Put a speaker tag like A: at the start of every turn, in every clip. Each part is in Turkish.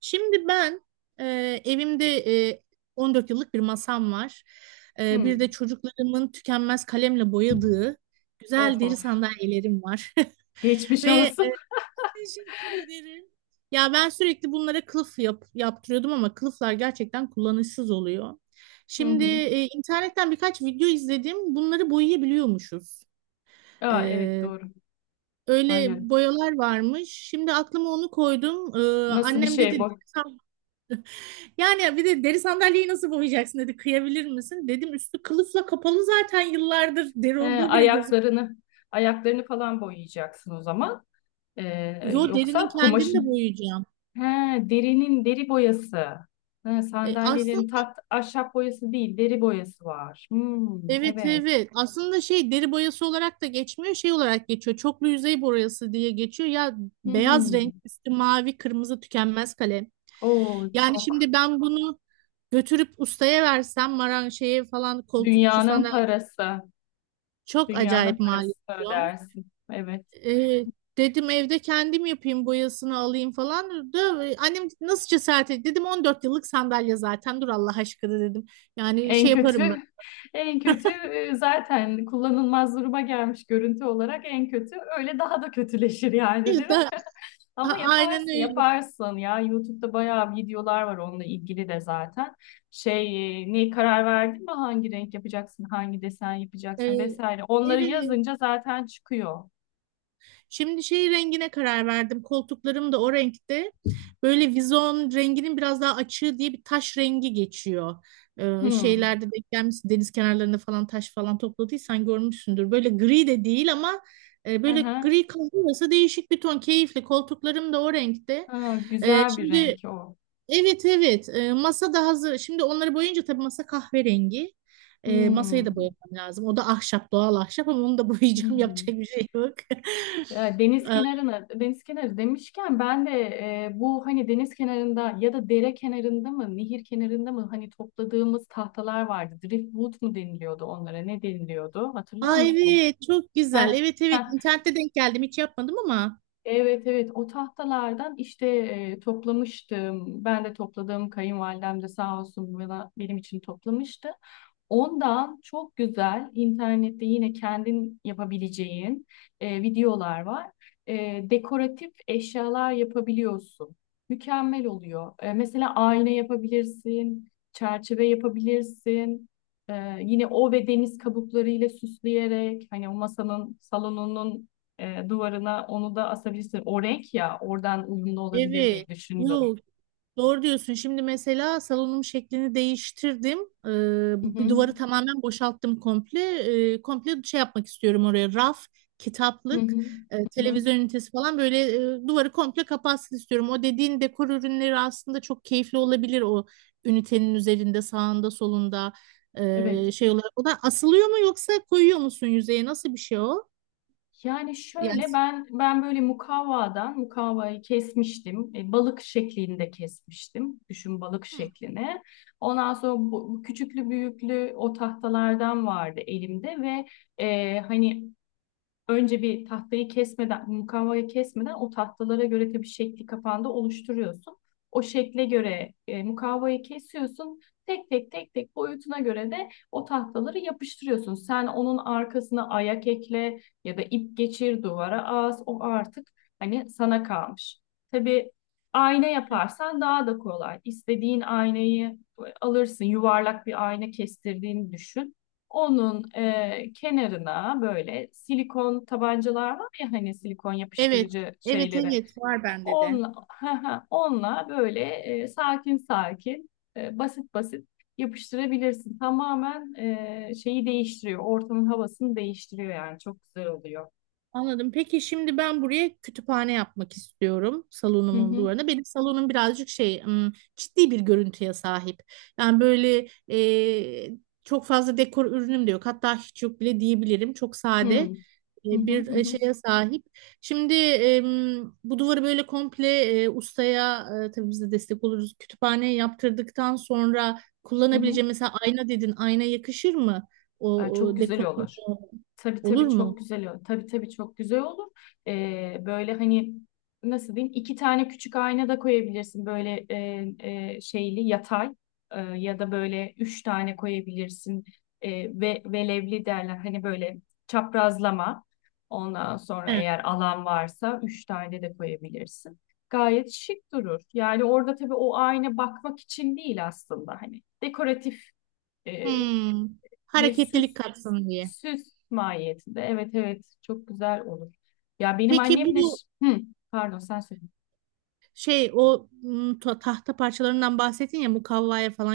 A: Şimdi ben e, evimde e, 14 yıllık bir masam var. E,
B: Hı.
A: bir de çocuklarımın tükenmez kalemle boyadığı güzel
B: Of
A: deri
B: of.
A: sandalyelerim var.
B: Geçmiş
A: Ve e,
B: olsun.
A: Teşekkür ederim. Ya ben sürekli bunlara kılıf yaptırıyordum ama kılıflar gerçekten kullanışsız oluyor.
B: Hı
A: Şimdi
B: hı.
A: internetten birkaç video izledim. Bunları boyayabiliyormuşuz.
B: Aa, evet
A: E,
B: doğru.
A: öyle
B: Aynen.
A: boyalar varmış. Şimdi aklıma onu koydum. E,
B: Nasıl bir
A: annem
B: şey
A: dedi,
B: bu?
A: yani bir de deri sandalyeyi nasıl boyayacaksın, dedi. Kıyabilir misin? Dedim üstü kılıfla kapalı zaten yıllardır. Deri olduğu bile gözük.
B: Ayaklarını ayaklarını falan boyayacaksın o zaman.
A: Yo, derinin
B: Yoksa
A: kendini de
B: kumaşın.
A: boyayacağım.
B: He, derinin deri boyası. He,
A: Aslında
B: sandalyelerin tat ahşap boyası değil, deri boyası var. Hmm,
A: evet,
B: evet.
A: evet. Aslında şey, deri boyası olarak da geçmiyor. Şey olarak geçiyor. Çoklu yüzey boyası diye geçiyor. Ya, beyaz renk
B: Hmm.
A: üstü mavi kırmızı tükenmez kalem.
B: Oo,
A: Yani
B: çok.
A: şimdi ben bunu götürüp ustaya versem, maran şeye falan, koltukçu
B: Dünyanın
A: sandalye,
B: parası.
A: çok
B: Dünyanın
A: acayip maliyet.
B: parası ödersin. Evet.
A: Evet, dedim evde kendim yapayım, boyasını alayım falan. Da, annem nasıl cesaret etti? Dedim 14 yıllık sandalye zaten, dur Allah aşkına, dedim. Yani
B: En
A: şey
B: kötü,
A: yaparım ben.
B: en kötü zaten kullanılmaz duruma gelmiş görüntü olarak en kötü. Öyle daha da kötüleşir yani değil mi?
A: Da, a-
B: Ama
A: aynen
B: yaparsın,
A: öyle.
B: yaparsın ya. YouTube'da bayağı videolar var onunla ilgili de zaten. Ne karar verdin mi? Hangi renk yapacaksın, hangi desen yapacaksın
A: Ee,
B: vesaire. Onları
A: evet,
B: yazınca zaten çıkıyor.
A: şimdi şey rengine karar verdim. Koltuklarım da o renkte. Böyle vizon renginin biraz daha açığı diye bir taş rengi geçiyor. Ee,
B: Hmm.
A: şeylerde denk gelmişsin. Deniz kenarlarında falan taş falan topladıysan görmüşsündür. Böyle gri de değil ama
B: Hı
A: böyle
B: hı.
A: gri kahve arası değişik bir ton. Keyifli. Koltuklarım da o renkte.
B: Ha,
A: Ee,
B: güzel bir
A: şimdi
B: renk o.
A: evet, evet. Masa da hazır. Şimdi onları boyayınca tabii masa kahverengi. Masayı da
B: Hmm.
A: boyamam lazım. O da ahşap, doğal ahşap, ama onu da boyayacağım, yapacak
B: Hmm.
A: bir şey yok.
B: Ya Deniz
A: E,
B: kenarına, deniz kenarı demişken ben de bu hani deniz kenarında ya da dere kenarında mı, nehir kenarında mı hani topladığımız tahtalar vardı. Driftwood mu deniliyordu onlara? Ne deniliyordu? Hatırlıyor
A: Aa,
B: musun?
A: evet, çok
B: Heh,
A: güzel. Evet, evet,
B: heh.
A: internette denk geldim, hiç yapmadım ama.
B: Evet evet o tahtalardan işte toplamıştım. Ben de topladım. Kayınvalidem de sağ olsun bana, benim için toplamıştı. Ondan çok güzel internette yine kendin yapabileceğin videolar var. E, dekoratif eşyalar yapabiliyorsun. Mükemmel oluyor. E, mesela ayna yapabilirsin, çerçeve yapabilirsin. E, yine o ve deniz kabuklarıyla süsleyerek hani o masanın, salonunun duvarına onu da asabilirsin. O renk ya oradan uyumlu olabilir diye
A: Evet.
B: düşündüm.
A: Yok, doğru diyorsun. Şimdi mesela salonum şeklini değiştirdim. Ee,
B: Hı
A: bu- bir
B: hı.
A: duvarı tamamen boşalttım komple. Komple şey yapmak istiyorum oraya. Raf,
B: Hı
A: kitaplık,
B: hı. Hı hı.
A: televizyon ünitesi falan, böyle duvarı komple kapatsın istiyorum. O dediğin dekor ürünleri aslında çok keyifli olabilir, o ünitenin üzerinde, sağında, solunda,
B: Evet.
A: şey olarak. O da asılıyor mu, yoksa koyuyor musun yüzeye? Nasıl bir şey o?
B: Yani
A: Yani,
B: şöyle ben böyle mukavvayı kesmiştim. E, balık şeklinde kesmiştim. Düşün balık
A: hı,
B: şeklini. Ondan sonra bu küçüklü büyüklü o tahtalardan vardı elimde ve hani önce bir tahtayı kesmeden, mukavvayı kesmeden o tahtalara göre tabii şekli kafanda oluşturuyorsun. O şekle göre mukavvayı kesiyorsun. Tek tek tek tek boyutuna göre de o tahtaları yapıştırıyorsun. Sen onun arkasına ayak ekle ya da ip geçir duvara as. O artık hani sana kalmış. Tabii ayna
A: evet.
B: yaparsan daha da kolay. İstediğin aynayı alırsın. Yuvarlak bir ayna kestirdiğini düşün. Onun kenarına böyle silikon tabancalar var ya hani silikon
A: Evet,
B: yapıştırıcı
A: evet,
B: şeyleri.
A: evet var bende de.
B: onla onunla böyle sakin sakin basit basit yapıştırabilirsin. Tamamen şeyi değiştiriyor. Ortamın havasını değiştiriyor yani çok güzel oluyor.
A: Anladım. Peki şimdi ben buraya kütüphane yapmak istiyorum,
B: Hı
A: salonumun
B: hı.
A: duvarına. Benim salonum birazcık şey, ciddi bir görüntüye sahip. Yani böyle, çok fazla dekor ürünüm de yok. Hatta hiç yok bile diyebilirim. Çok sade
B: Hı hı
A: bir
B: hı hı
A: şeye sahip. Şimdi bu duvarı böyle komple, ustaya, tabii biz de destek oluruz. Kütüphane yaptırdıktan sonra
B: hı hı.
A: kullanabileceğim, mesela ayna dedin. Ayna yakışır mı? O,
B: Ay, çok
A: o
B: güzel
A: dekor
B: olur. Tabii
A: olur
B: tabii
A: mu?
B: çok güzel olur. Tabii tabii çok güzel olur. Böyle hani nasıl diyeyim iki tane küçük ayna da koyabilirsin. Böyle şeyli yatay ya da böyle üç tane koyabilirsin. E, ve velevli derler. Hani böyle çaprazlama. Ondan sonra eğer alan varsa üç tane de koyabilirsin. Gayet şık durur. Yani orada tabii o ayna bakmak için değil aslında. Hani dekoratif e,
A: Hmm,
B: bir
A: hareketlilik
B: süs.
A: katsın diye.
B: Süs mahiyetinde. Evet evet çok güzel olur. Ya benim
A: Peki
B: annem de
A: bu,
B: hı, pardon sen söyle.
A: şey o, tahta parçalarından bahsettin ya, mukavvaya falan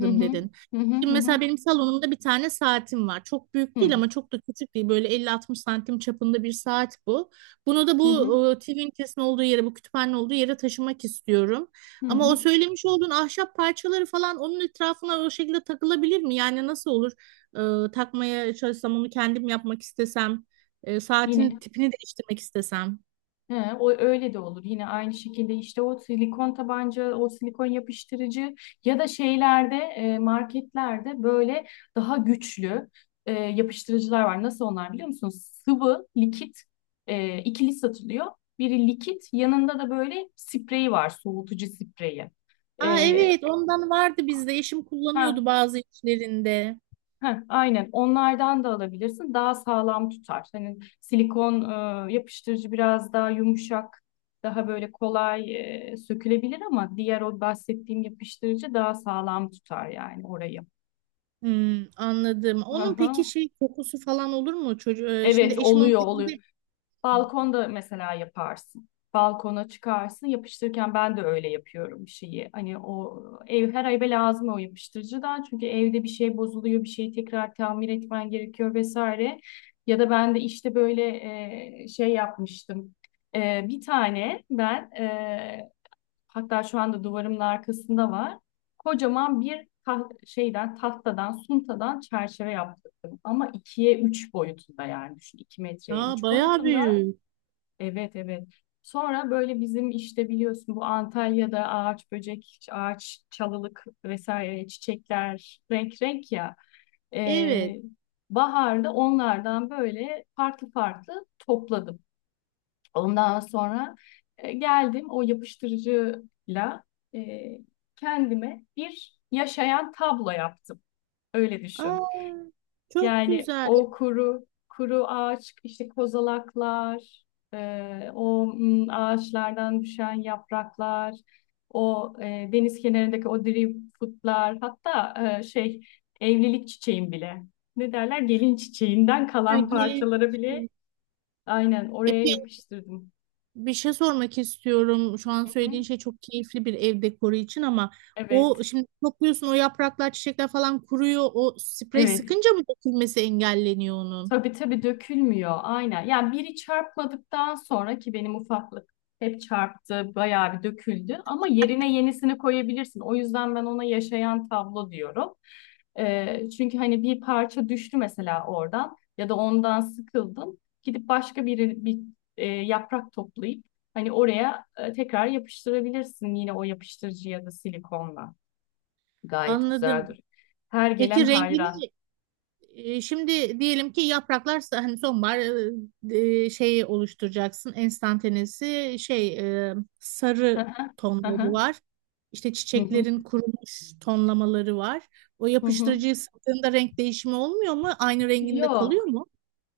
B: Hı hı.
A: dedin.
B: Hı hı
A: Şimdi
B: hı hı.
A: mesela benim salonumda bir tane saatim var. Çok büyük
B: Hı
A: değil ama çok da küçük değil. Böyle 50-60 santim çapında bir saat bu. Bunu da
B: hı hı.
A: bu, TV ünitesinin olduğu yere, bu kütüphanenin olduğu yere taşımak istiyorum.
B: Hı
A: Ama o
B: hı.
A: söylemiş olduğun ahşap parçaları falan onun etrafına o şekilde takılabilir mi? Yani nasıl olur? Takmaya çalışsam onu kendim yapmak istesem, saatin
B: Yine
A: tipini değiştirmek istesem.
B: He, o öyle de olur. Yine aynı şekilde işte o silikon tabanca, o silikon yapıştırıcı ya da şeylerde marketlerde böyle daha güçlü yapıştırıcılar var. Nasıl onlar biliyor musunuz? Sıvı, likit ikili satılıyor. Biri likit, yanında da böyle spreyi var, soğutucu spreyi.
A: Aa,
B: E,
A: evet, ondan vardı bizde. Eşim
B: ha,
A: kullanıyordu bazı işlerinde.
B: Heh, aynen onlardan da alabilirsin. Daha sağlam tutar. Hani silikon yapıştırıcı biraz daha yumuşak, daha böyle kolay sökülebilir ama diğer o bahsettiğim yapıştırıcı daha sağlam tutar yani orayı.
A: Hmm, anladım.
B: Hı
A: Onun peki
B: hı.
A: şey kokusu falan olur mu? Çocuğu, şimdi
B: Evet
A: eşim onu
B: oluyor oluyor.
A: elinde.
B: Balkonda mesela yaparsın. Balkona çıkarsın. Yapıştırırken ben de öyle yapıyorum bir şeyi. Hani ev her eve lazım o yapıştırıcıdan. Çünkü evde bir şey bozuluyor, bir şeyi tekrar tamir etmen gerekiyor vesaire. Ya da ben de işte böyle şey yapmıştım. E, bir tane ben e, Hatta şu anda duvarımın arkasında var. Kocaman bir tahtadan suntadan çerçeve yaptırdım. Ama ikiye üç boyutunda yani düşün. İki metreye
A: Aa,
B: üç
A: bayağı
B: boyutunda.
A: büyük.
B: Evet evet. Sonra böyle bizim işte biliyorsun bu Antalya'da ağaç böcek, ağaç çalılık vesaire çiçekler renk renk ya.
A: Evet.
B: Ee, Baharda onlardan böyle farklı farklı topladım. Ondan sonra geldim o yapıştırıcıyla e, kendime bir yaşayan tablo yaptım. Öyle düşün.
A: Aa, çok
B: Yani
A: güzel.
B: o kuru kuru ağaç, işte kozalaklar, ağaçlardan düşen yapraklar, deniz kenarındaki o driftwoodlar, hatta şey evlilik çiçeğin bile. Ne derler? Gelin çiçeğinden
A: Epey
B: kalan
A: geniş.
B: parçalara bile aynen oraya
A: Epey
B: yapıştırdım.
A: Bir şey sormak istiyorum. Şu an
B: Hı
A: söylediğin
B: hı.
A: şey çok keyifli bir ev dekoru için ama
B: Evet,
A: o şimdi topluyorsun, o yapraklar, çiçekler falan kuruyor. O sprey
B: evet.
A: sıkınca mı dökülmesi engelleniyor onun?
B: Tabii tabii dökülmüyor aynen. Yani biri çarpmadıktan sonra ki benim ufaklık hep çarptı, bayağı bir döküldü ama yerine yenisini koyabilirsin. O yüzden ben ona yaşayan tablo diyorum. Çünkü hani bir parça düştü mesela oradan ya da ondan sıkıldın. Gidip başka bir yaprak toplayıp hani oraya tekrar yapıştırabilirsin yine o yapıştırıcı ya da silikonla. Gayet güzel
A: Anladım.
B: duruyor. Her gelen
A: Peki
B: hayran.
A: rengini, şimdi diyelim ki yapraklar hani sonbahar şeyi oluşturacaksın. Enstantanesi şey, e,
B: Hı
A: sarı
B: hı, hı
A: tonları
B: hı,
A: var. İşte
B: hı hı,
A: çiçeklerin kurumuş tonlamaları var. O
B: hı hı.
A: yapıştırıcıyı sıktığında renk değişimi olmuyor mu? Aynı renginde
B: Yok.
A: kalıyor mu?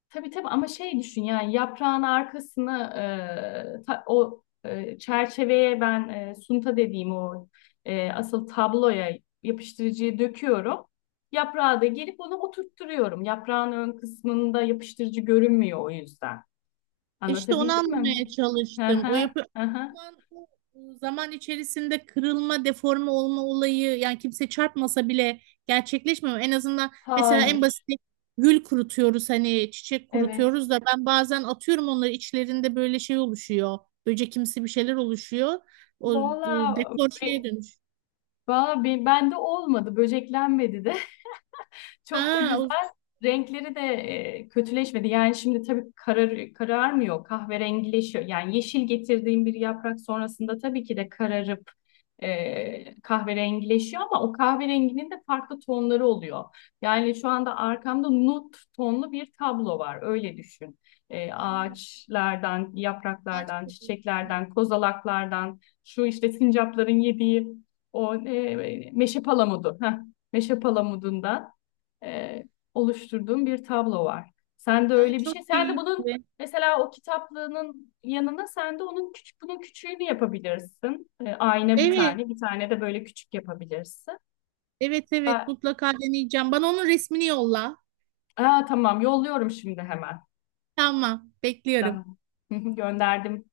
B: Tabii tabii ama şey düşün yani yaprağın arkasını çerçeveye ben sunta dediğim o asıl tabloya yapıştırıcıyı döküyorum. Yaprağı da gelip onu oturtturuyorum. Yaprağın ön kısmında yapıştırıcı görünmüyor o yüzden.
A: İşte onu
B: Anlatabildim mi?
A: anlamaya
B: Hı
A: çalıştım.
B: hı, hı hı.
A: Zaman, O zaman içerisinde kırılma, deforme olma olayı, yani kimse çarpmasa bile gerçekleşmiyor. En azından mesela en basit
B: Hayır.
A: gül kurutuyoruz, hani çiçek
B: Evet.
A: kurutuyoruz da ben bazen atıyorum onları, içlerinde böyle şey oluşuyor. Böcekimsi bir şeyler oluşuyor. O
B: Valla
A: dekor
B: be,
A: şeye dönüş.
B: Valla bende olmadı. Böceklenmedi de. Çok da
A: Ha, o
B: güzel. Renkleri de kötüleşmedi. Yani şimdi tabii kararmıyor, kahverengileşiyor. Yani yeşil getirdiğim bir yaprak sonrasında tabii ki de kararıp kahverengileşiyor ama o kahverenginin de farklı tonları oluyor. Yani şu anda arkamda nut tonlu bir tablo var. Öyle düşün. E,
A: anladım.
B: ağaçlardan,
A: Ay,
B: yapraklardan,
A: çok güzel.
B: çiçeklerden, kozalaklardan, şu işte sincapların yediği o meşe palamudu. Heh, meşe palamudundan e, oluşturduğum bir tablo var. Sen de
A: Ay,
B: öyle bir
A: çok
B: şey. Sen de bunun
A: keyifli.
B: mesela o kitaplığının yanına sen de onun küçük bunun küçüğünü yapabilirsin. E, ayna bir
A: Evet,
B: tane, bir tane de böyle küçük yapabilirsin.
A: evet, evet,
B: Ben-
A: mutlaka deneyeceğim. Bana onun resmini yolla.
B: Aa, tamam yolluyorum şimdi hemen.
A: Tamam, bekliyorum.
B: Tamam. Gönderdim.